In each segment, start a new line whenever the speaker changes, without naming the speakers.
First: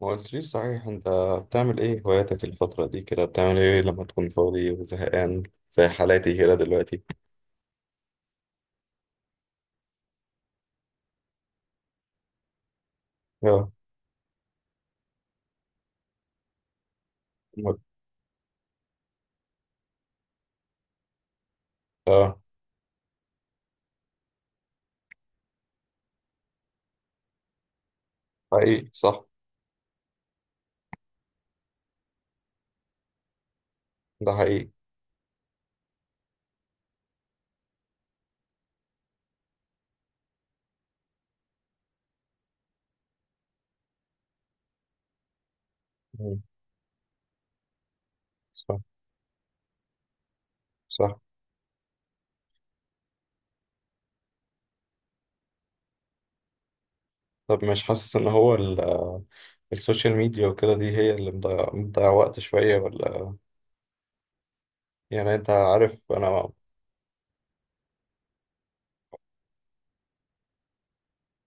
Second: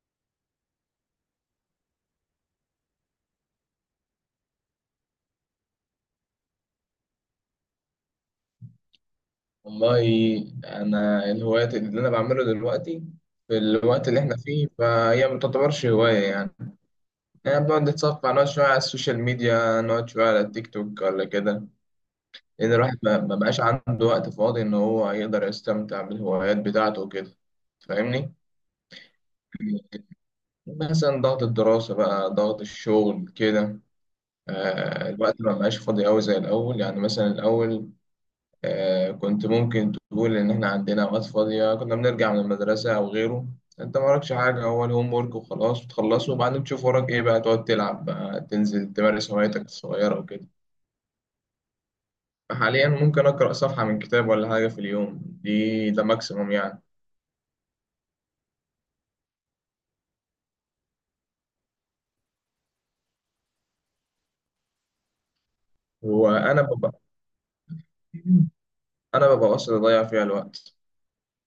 ما قلتليش صحيح، انت بتعمل ايه هواياتك الفترة دي كده؟ بتعمل ايه لما تكون فاضي وزهقان زي حالاتي كده دلوقتي؟
والله، انا الهوايات اللي انا بعمله دلوقتي في
اه.
الوقت اللي احنا فيه فهي ما تعتبرش هوايه يعني. انا
م-
بقعد اتصفح، نقعد شويه على السوشيال ميديا، نقعد شويه على التيك توك ولا كده،
اه.
لان الواحد ما بقاش عنده وقت فاضي ان هو يقدر يستمتع بالهوايات بتاعته وكده. فاهمني؟
حقيقي، صح.
مثلا ضغط الدراسه بقى، ضغط الشغل كده.
ده حقيقي.
الوقت ما بقاش فاضي قوي زي الاول يعني. مثلا الاول، كنت ممكن تقول إن إحنا عندنا أوقات فاضية، كنا بنرجع من المدرسة أو غيره، أنت ما وراكش حاجة، هو الهوم ورك وخلاص، بتخلصه
مم.
وبعدين تشوف وراك إيه بقى، تقعد تلعب بقى،
صح.
تنزل تمارس هوايتك الصغيرة وكده.
صح.
حاليا ممكن أقرأ صفحة من كتاب ولا حاجة في اليوم، دي ده ماكسيموم يعني.
طب، مش حاسس ان هو السوشيال ميديا وكده دي هي اللي مضيع وقت شوية ولا؟ يعني انت عارف انا.
وأنا ببقى أنا ببقى قصدي أضيع فيها الوقت،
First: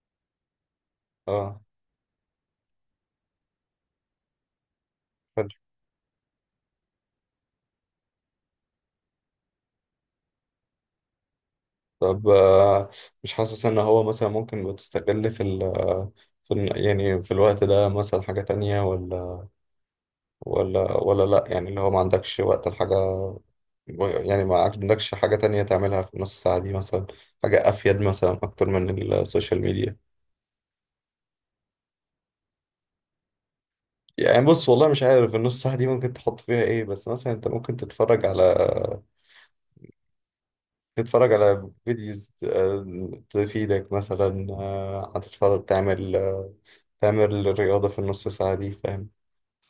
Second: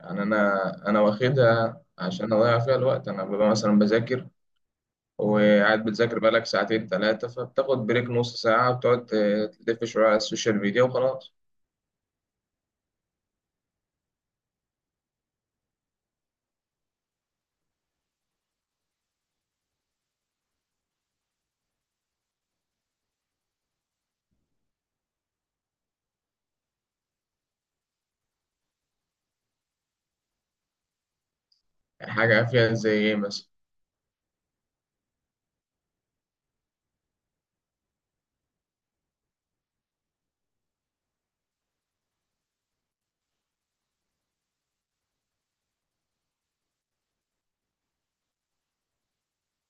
يعني أنا
اه.
واخدها عشان أضيع فيها الوقت. أنا ببقى مثلا بذاكر،
فاهم.
وقاعد بتذاكر بقالك ساعتين ثلاثة، فبتاخد بريك نص ساعة، بتقعد تلف شوية على السوشيال ميديا وخلاص.
طب مش حاسس ان هو مثلا ممكن بتستغل في ال آه، في ال- يعني في الوقت ده مثلا حاجة تانية ولا لأ؟ يعني اللي هو ما عندكش وقت الحاجة. يعني ما عندكش حاجة تانية تعملها في نص ساعة دي مثلا؟ حاجة أفيد مثلا أكتر من السوشيال ميديا؟
يعني حاجة فيها زي إيه مثلا؟
يعني بص، والله مش عارف النص ساعة دي ممكن تحط فيها إيه، بس مثلا أنت ممكن تتفرج على فيديوز تفيدك مثلا، هتتفرج، تعمل رياضة في النص ساعة دي، فاهم؟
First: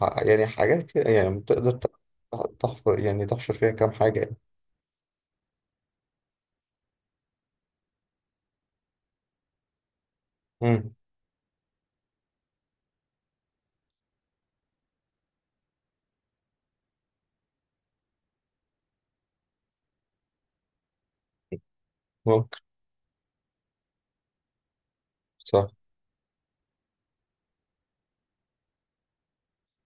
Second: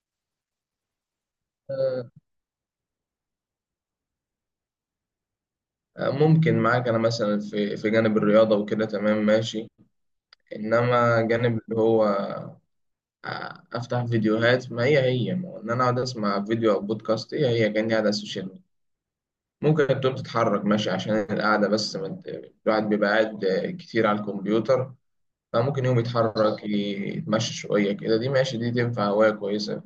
يعني حاجات كده، يعني تقدر
آه،
تحفر يعني تحشر فيها كام حاجة يعني.
ممكن معاك أنا مثلا في جانب الرياضة وكده، تمام ماشي.
مم،
إنما جانب اللي هو أفتح فيديوهات، ما هي ما هو إن أنا أقعد أسمع فيديو أو بودكاست، هي كأني قاعد على السوشيال ميديا. ممكن تقوم تتحرك ماشي عشان القعدة، بس ما ت-
ممكن.
الواحد بيبقى قاعد كتير على الكمبيوتر،
صح.
فممكن يوم يتحرك يتمشى شوية كده، دي ماشي، دي تنفع هواية كويسة.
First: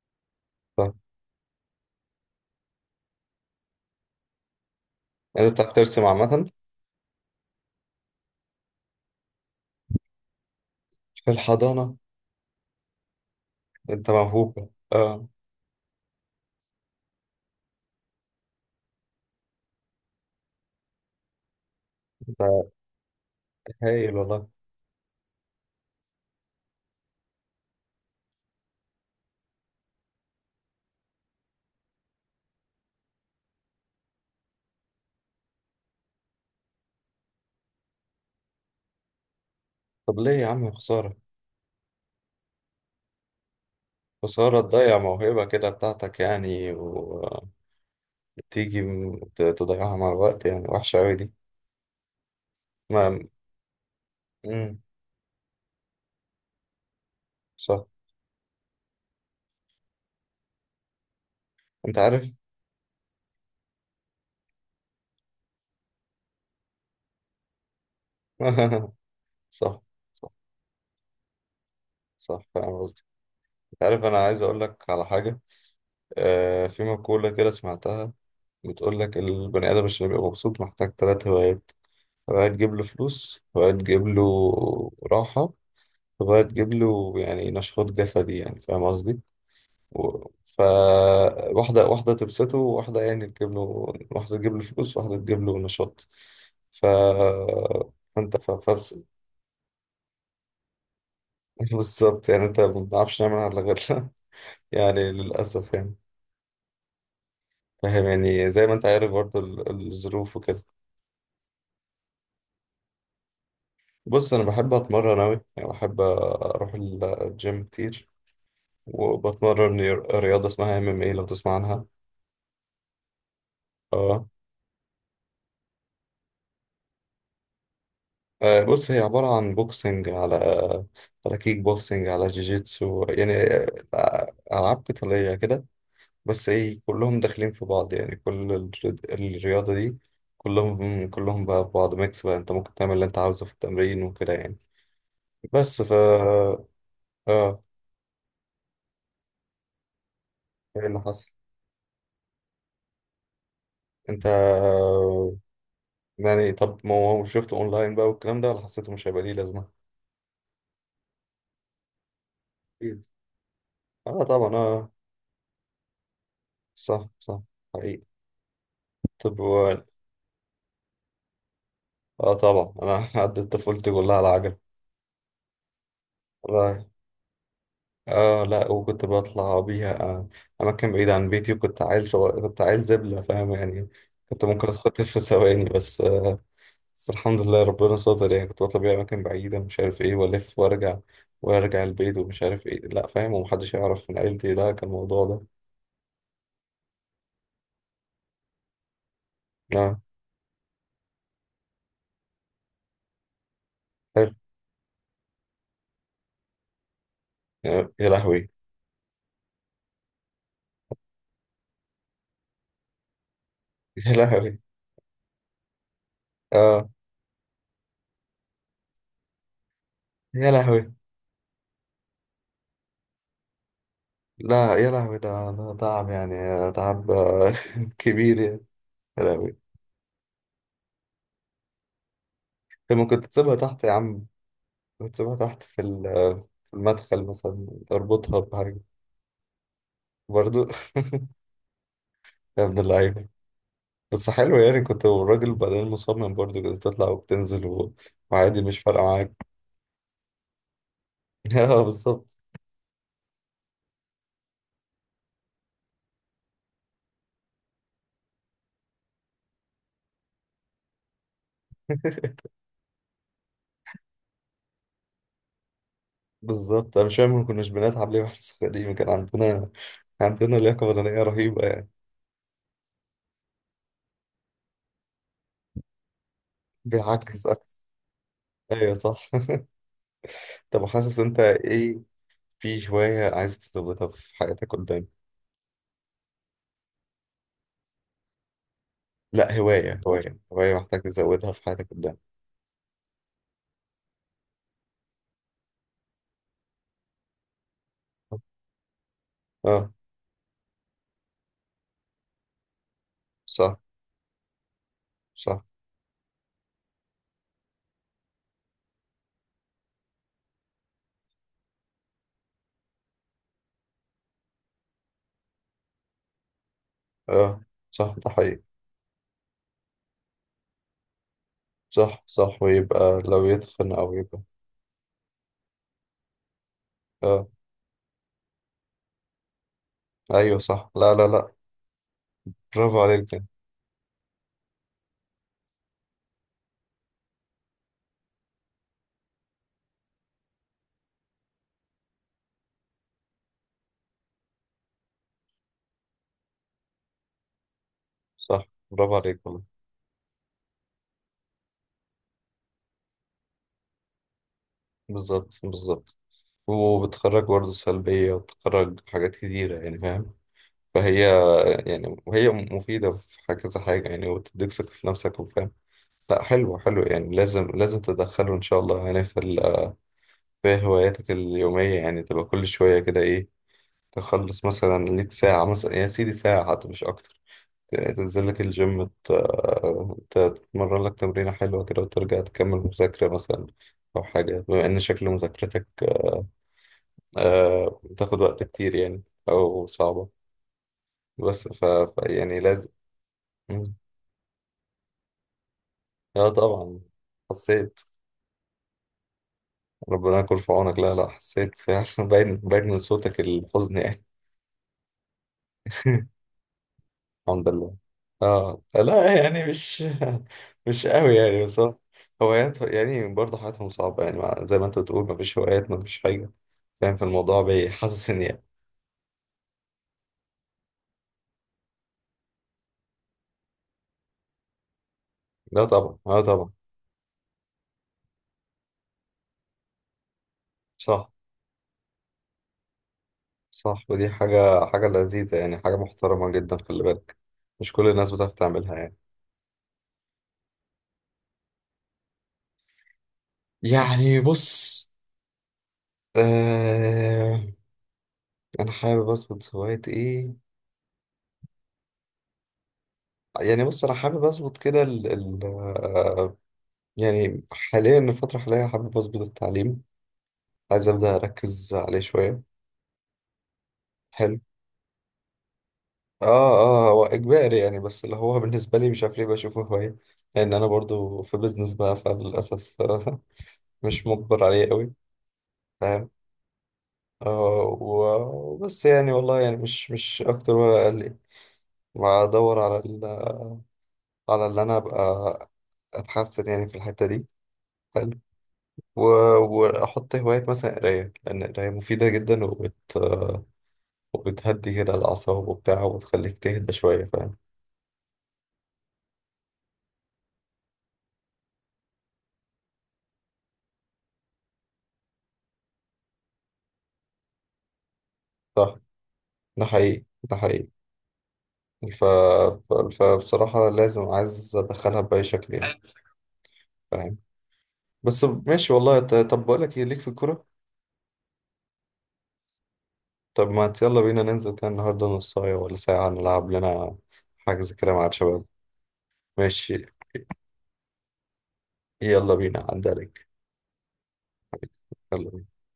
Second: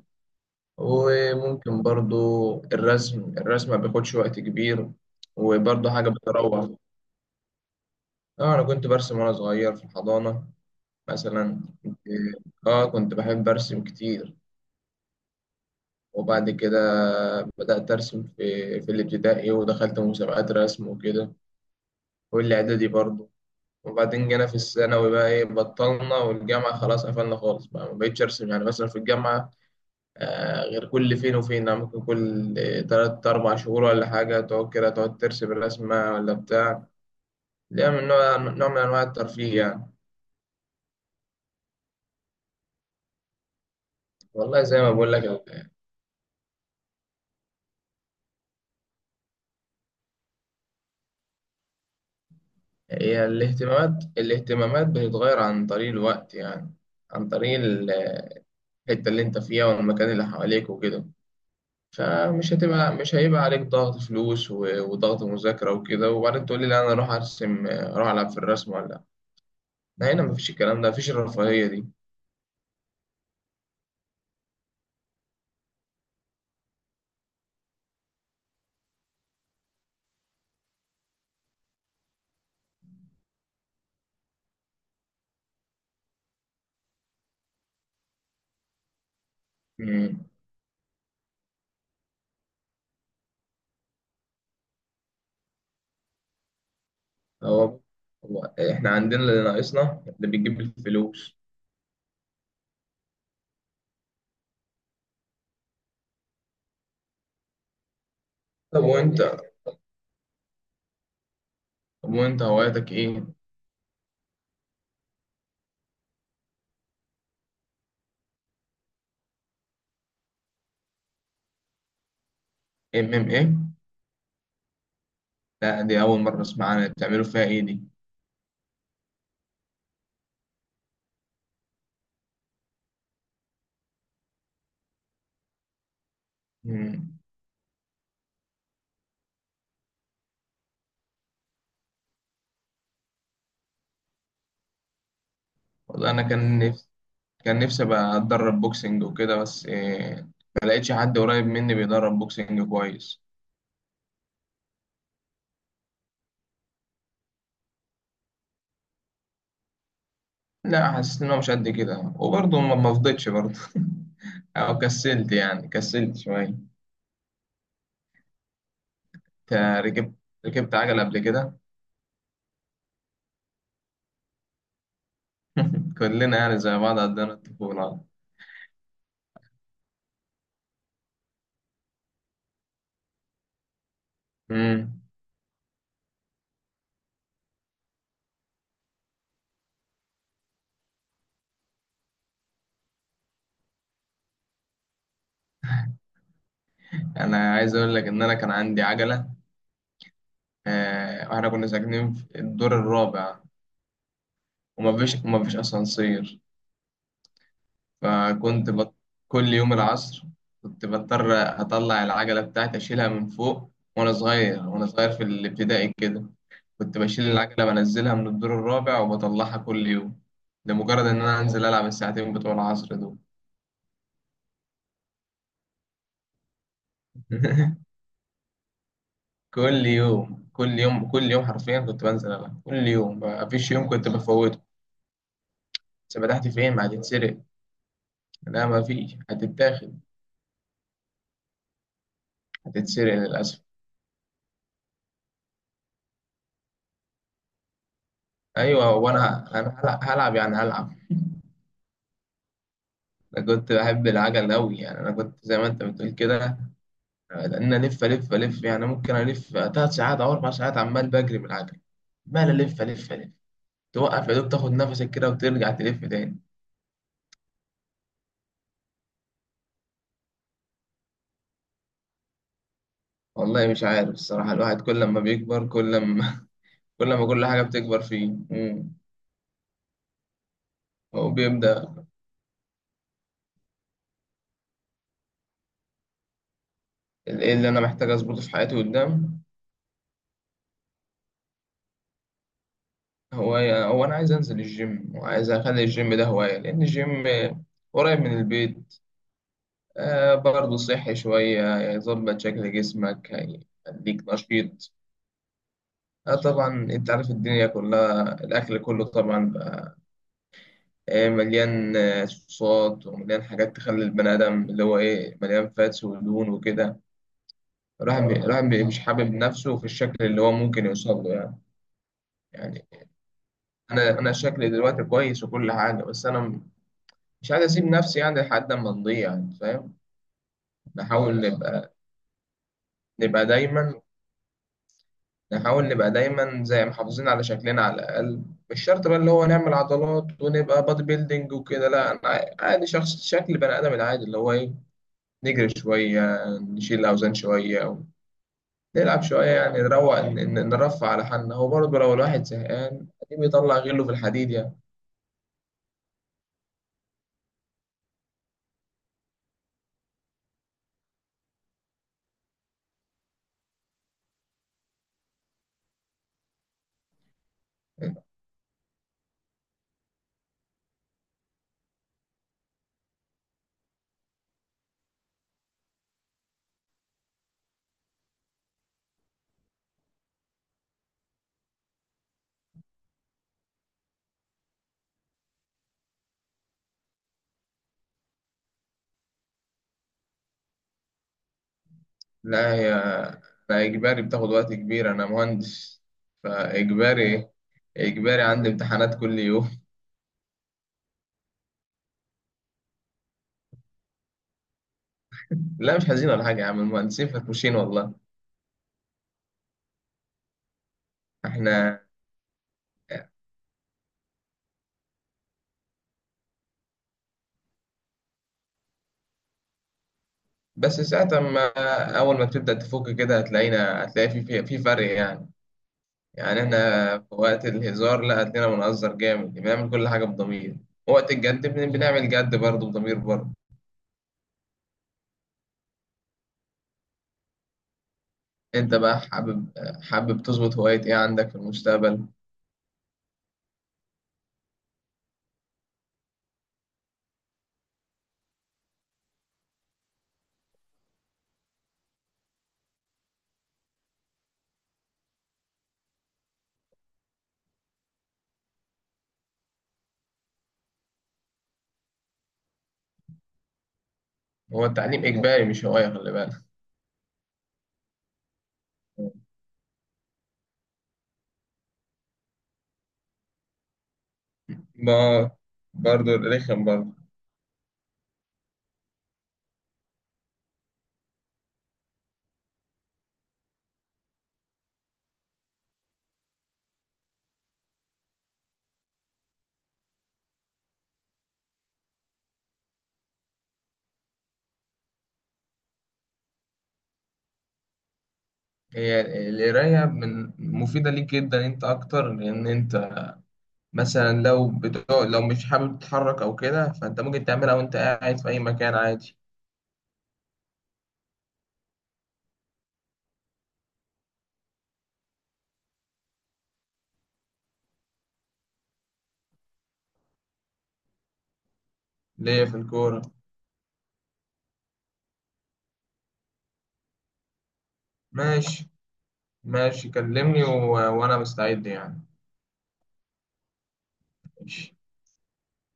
صح.
وممكن برضو الرسم ما بياخدش وقت كبير،
يعني انت بتعرف
وبرضو
ترسم
حاجة
عامة؟
بتروح. اه، أنا كنت برسم وأنا صغير في الحضانة.
في
مثلا
الحضانة؟
كنت، اه، كنت بحب أرسم
انت
كتير،
موهوب، اه.
وبعد كده بدأت أرسم في الابتدائي، ودخلت مسابقات رسم وكده،
انت
والإعدادي برضو.
هايل
وبعدين جينا
والله.
في الثانوي بقى إيه، بطلنا، والجامعة خلاص قفلنا خالص، بقى ما بقتش أرسم. يعني مثلا في الجامعة، غير كل فين وفين يعني، ممكن كل تلات أربع شهور ولا حاجة، تقعد كده تقعد ترسم الرسمة ولا بتاع، ليها من نوع من أنواع الترفيه يعني.
طب ليه يا عم؟ خسارة، خسارة
والله زي ما
تضيع
بقول لك
موهبة كده بتاعتك يعني. وتيجي تضيعها مع الوقت، يعني وحشة أوي دي. ما
هي الاهتمامات،
مم.
الاهتمامات بتتغير عن طريق الوقت يعني، عن طريق
صح.
الحتة اللي أنت فيها والمكان اللي حواليك وكده.
انت عارف؟
فمش هتبقى، مش هيبقى عليك ضغط فلوس وضغط مذاكرة وكده، وبعدين تقول لي لا أنا أروح أرسم، أروح ألعب في الرسم ولا.
صح.
لا، هنا
صح.
مفيش الكلام ده، مفيش الرفاهية
صح فاهم قصدي. انت عارف، انا عايز اقول لك على حاجة. آه، في مقولة كده سمعتها. بتقول لك البني آدم عشان يبقى مبسوط محتاج ثلاث هوايات: هواية تجيب له فلوس، هواية تجيب له راحة، تبغى تجيب له يعني نشاط جسدي، يعني فاهم قصدي؟
دي.
و... فواحدة واحدة تبسطه، وواحدة يعني تجيب له، واحدة تجيب له فلوس، واحدة تجيب له نشاط. ف
هو
انت
هو
ف...
احنا
ف...
عندنا اللي ناقصنا اللي بيجيب الفلوس.
بالظبط، يعني انت ما بنعرفش نعمل على غيرنا. يعني للأسف يعني. فاهم يعني، زي ما
طب
انت عارف
وانت،
برضه الظروف وكده.
طب وانت هواياتك ايه؟
بص، انا بحب اتمرن اوي يعني، بحب اروح الجيم كتير وبتمرن رياضة اسمها MMA، لو تسمع عنها؟
ام ام ايه؟
آه.
لا، دي اول مره اسمع عنها. بتعملوا فيها ايه دي؟
بص، هي عبارة عن بوكسنج على كيك بوكسنج، على جيجيتسو يعني. ألعاب قتالية كده. بس إيه،
مم.
كلهم داخلين في بعض يعني كل الرياضة دي، كلهم بقى في بعض، ميكس بقى، أنت ممكن تعمل اللي أنت عاوزه في التمرين وكده يعني. بس ف
والله انا كان نفسي، كان
آه
نفسي ابقى اتدرب بوكسنج وكده، بس إيه، ما
إيه
لقيتش
اللي
حد
حصل؟
قريب مني بيدرب بوكسنج كويس.
أنت يعني، طب ما هو شفته أونلاين بقى والكلام ده، ولا حسيته مش هيبقى ليه لازمة؟
لا، حسيت ان هو مش قد كده، وبرضه ما
أكيد.
فضيتش برضه
آه طبعا.
او
آه.
كسلت يعني، كسلت شويه.
صح. صح. حقيقي. طب
انت ركبت، ركبت عجله قبل كده؟
اه طبعا، انا عدت طفولتي كلها على عجل.
كلنا يعني زي
والله.
بعض عندنا الطفوله.
اه لا، وكنت بطلع بيها اماكن بعيدة عن بيتي، وكنت عيل صغير، كنت عيل زبلة فاهم يعني. كنت ممكن
مم.
اتخطف في ثواني، بس آه. بس الحمد لله ربنا ستر يعني. كنت بطلع بيها اماكن بعيدة مش عارف ايه، والف وارجع، وارجع البيت ومش عارف ايه، لا فاهم، ومحدش يعرف من عيلتي، لا كان الموضوع ده.
انا عايز اقول لك ان انا كان عندي عجله،
لا
واحنا كنا ساكنين في الدور الرابع،
حلو.
وما فيش اسانسير.
يا لهوي.
فكنت بط... كل يوم العصر كنت بضطر اطلع العجله بتاعتي، اشيلها من فوق،
يا
وانا
لهوي.
صغير، وانا صغير في الابتدائي كده.
اه
كنت بشيل العجله، بنزلها من الدور الرابع وبطلعها كل يوم،
يا لهوي.
لمجرد ان انا انزل العب الساعتين بتوع العصر دول.
لا يا لهوي، ده تعب يعني، تعب، كبير يعني. يا لهوي.
كل يوم، كل يوم، كل يوم، حرفيا كنت بنزل العب كل
كان
يوم،
ممكن
ما
تسيبها
فيش
تحت
يوم
يا
كنت
عم،
بفوته.
تسيبها تحت في
سبتحتي
في
فين، ما
المدخل
هتتسرق؟
مثلا، اربطها
لا،
بحاجة.
ما فيش، هتتاخد،
برضو يا ابن
هتتسرق
اللعيبة.
للأسف.
بس حلو يعني، كنت الراجل بعدين مصمم برضو كده تطلع وبتنزل وعادي مش
أيوة،
فارقة
وأنا
معاك.
أنا أنا هلع- هلعب يعني، هلعب.
اه بالظبط
أنا كنت بحب العجل أوي يعني، أنا كنت زي ما أنت بتقول كده، لأن ألف ألف ألف يعني، ممكن ألف تلات ساعات أو أربع ساعات، عمال بجري بالعجل، عمال ألف ألف ألف، توقف يا دوب تاخد نفسك كده وترجع تلف تاني.
بالظبط. انا مش فاهم، ما كناش بنلعب ليه واحنا صغيرين؟ كان عندنا لياقة بدنية رهيبة يعني.
والله مش عارف الصراحة، الواحد كل ما بيكبر، كل ما كل ما
بيعكس
كل حاجة
أكتر؟
بتكبر فيه. مم.
أيوة صح. طب حاسس
هو
أنت إيه
بيبدأ.
في هواية عايز تزودها في حياتك قدام؟
إيه اللي أنا محتاج أظبطه في حياتي قدام؟
لا، هواية، هواية هواية محتاج تزودها في حياتك قدام.
هواية، هو أنا عايز أنزل الجيم، وعايز أخلي الجيم ده هواية، لأن الجيم قريب من البيت.
آه.
آه، برضه صحي شوية، يظبط شكل جسمك،
صح.
هيخليك نشيط.
صح.
آه طبعا، أنت عارف الدنيا كلها، الأكل كله طبعا بقى آه مليان، صوصات، ومليان حاجات تخلي البني آدم اللي هو إيه، مليان فاتس ودهون وكده.
اه صح، ده حقيقي.
مش حابب نفسه في الشكل اللي هو ممكن يوصل له يعني.
صح. صح.
يعني
ويبقى لو يتخن او
أنا
يبقى،
شكلي دلوقتي كويس وكل حاجة، بس أنا
اه
مش عايز اسيب نفسي يعني لحد ما نضيع يعني، فاهم؟ اه.
ايوه صح. لا، لا،
نحاول لا
لا.
نبقى
برافو عليك جدا.
نبقى دايما، نحاول نبقى دايما زي محافظين على شكلنا على الاقل. مش شرط بقى اللي هو نعمل عضلات ونبقى بادي بيلدينج وكده، لا، انا عادي، شخص شكل بني ادم العادي اللي هو ايه، نجري شويه، نشيل اوزان شويه،
صح برافو
نلعب
عليك
شويه
والله.
يعني، نروق، نرفع على حالنا. هو برضه لو الواحد زهقان أكيد بيطلع غله في الحديد يعني.
بالظبط بالظبط، وبتخرج برضه سلبية، وبتخرج حاجات كتيرة يعني فاهم. فهي يعني، وهي مفيدة في كذا حاجة يعني، وتديك ثقة في نفسك وفاهم. لا حلو حلو يعني، لازم لازم تدخله إن شاء الله يعني في في هواياتك اليومية. يعني تبقى كل شوية كده إيه، تخلص مثلا، ليك ساعة مثلا يا سيدي، ساعة حتى مش أكتر. تنزل لك الجيم، تتمرن لك تمرينة حلوة كده، وترجع تكمل مذاكرة مثلا أو حاجة، بما إن شكل مذاكرتك بتاخد وقت كتير يعني، أو صعبة. بس ف... ف يعني
لا،
لازم.
هي أنا
مم.
إجباري بتاخد وقت كبير، أنا مهندس
اه طبعا
فإجباري،
حسيت.
إجباري عندي امتحانات كل يوم.
ربنا يكون في عونك. لا لا حسيت فعلا، باين باين من صوتك الحزن يعني.
لا، مش حزين ولا حاجة يا عم، المهندسين
الحمد
فرفوشين
لله.
والله.
اه لا يعني مش مش قوي يعني، بس
إحنا
هوايات يعني برضه حياتهم صعبة يعني، زي ما انت بتقول مفيش هوايات، مفيش حاجة فاهم، في الموضوع بيحسسني يعني.
بس ساعة ما، أول ما تبدأ تفك كده، هتلاقينا، هتلاقي في فرق يعني.
لا طبعا. لا
يعني
طبعا.
إحنا في وقت الهزار لا، هتلاقينا بنهزر جامد، بنعمل كل حاجة بضمير، وقت
صح.
الجد بنعمل جد برضه بضمير برضه.
صح. ودي حاجة حاجة لذيذة يعني، حاجة محترمة جدا خلي بالك. مش كل الناس بتعرف تعملها
أنت
يعني.
بقى حابب، حابب تظبط هواية إيه عندك في المستقبل؟
يعني بص، آه انا حابب اظبط هواية ايه؟ يعني بص، انا حابب اظبط كده ال ال آه يعني حاليا الفترة الحالية حابب اظبط التعليم، عايز أبدأ أركز عليه شوية. حلو.
هو التعليم إجباري مش هواية، خلي بالك.
آه. آه هو إجباري يعني، بس اللي هو بالنسبة لي مش عارف ليه بشوفه هواية، لأن أنا برضو في بيزنس بقى فللأسف مش مجبر عليه قوي.
ما
فاهم.
برضه رخم برضه.
آه وبس يعني، والله يعني مش أكتر ولا أقل يعني. وأدور على على اللي أنا أبقى أتحسن يعني في الحتة دي. حلو. و... وأحط هواية مثلا قراية، لأن القراية مفيدة جدا وبتهدي كده الأعصاب وبتاع، وتخليك تهدى شوية فاهم.
هي القراية من مفيدة ليك جدا انت اكتر، لان انت مثلا لو بتقعد، لو مش حابب تتحرك او كده، فانت ممكن تعملها وانت قاعد في اي مكان
صح.
عادي.
ده حقيقي. ده حقيقي. ف... فبصراحة لازم، عايز أدخلها بأي شكل يعني فاهم. بس ماشي والله. طب بقول لك إيه ليك في الكورة؟
ليا في الكورة؟
طب ما يلا بينا ننزل كده النهاردة نصاية ولا ساعة، نلعب لنا حجز كده مع الشباب.
ماشي.
ماشي.
ماشي كلمني، و... وانا مستعد يعني.
يلا بينا عدى عليك.
ماشي.
يلا بينا.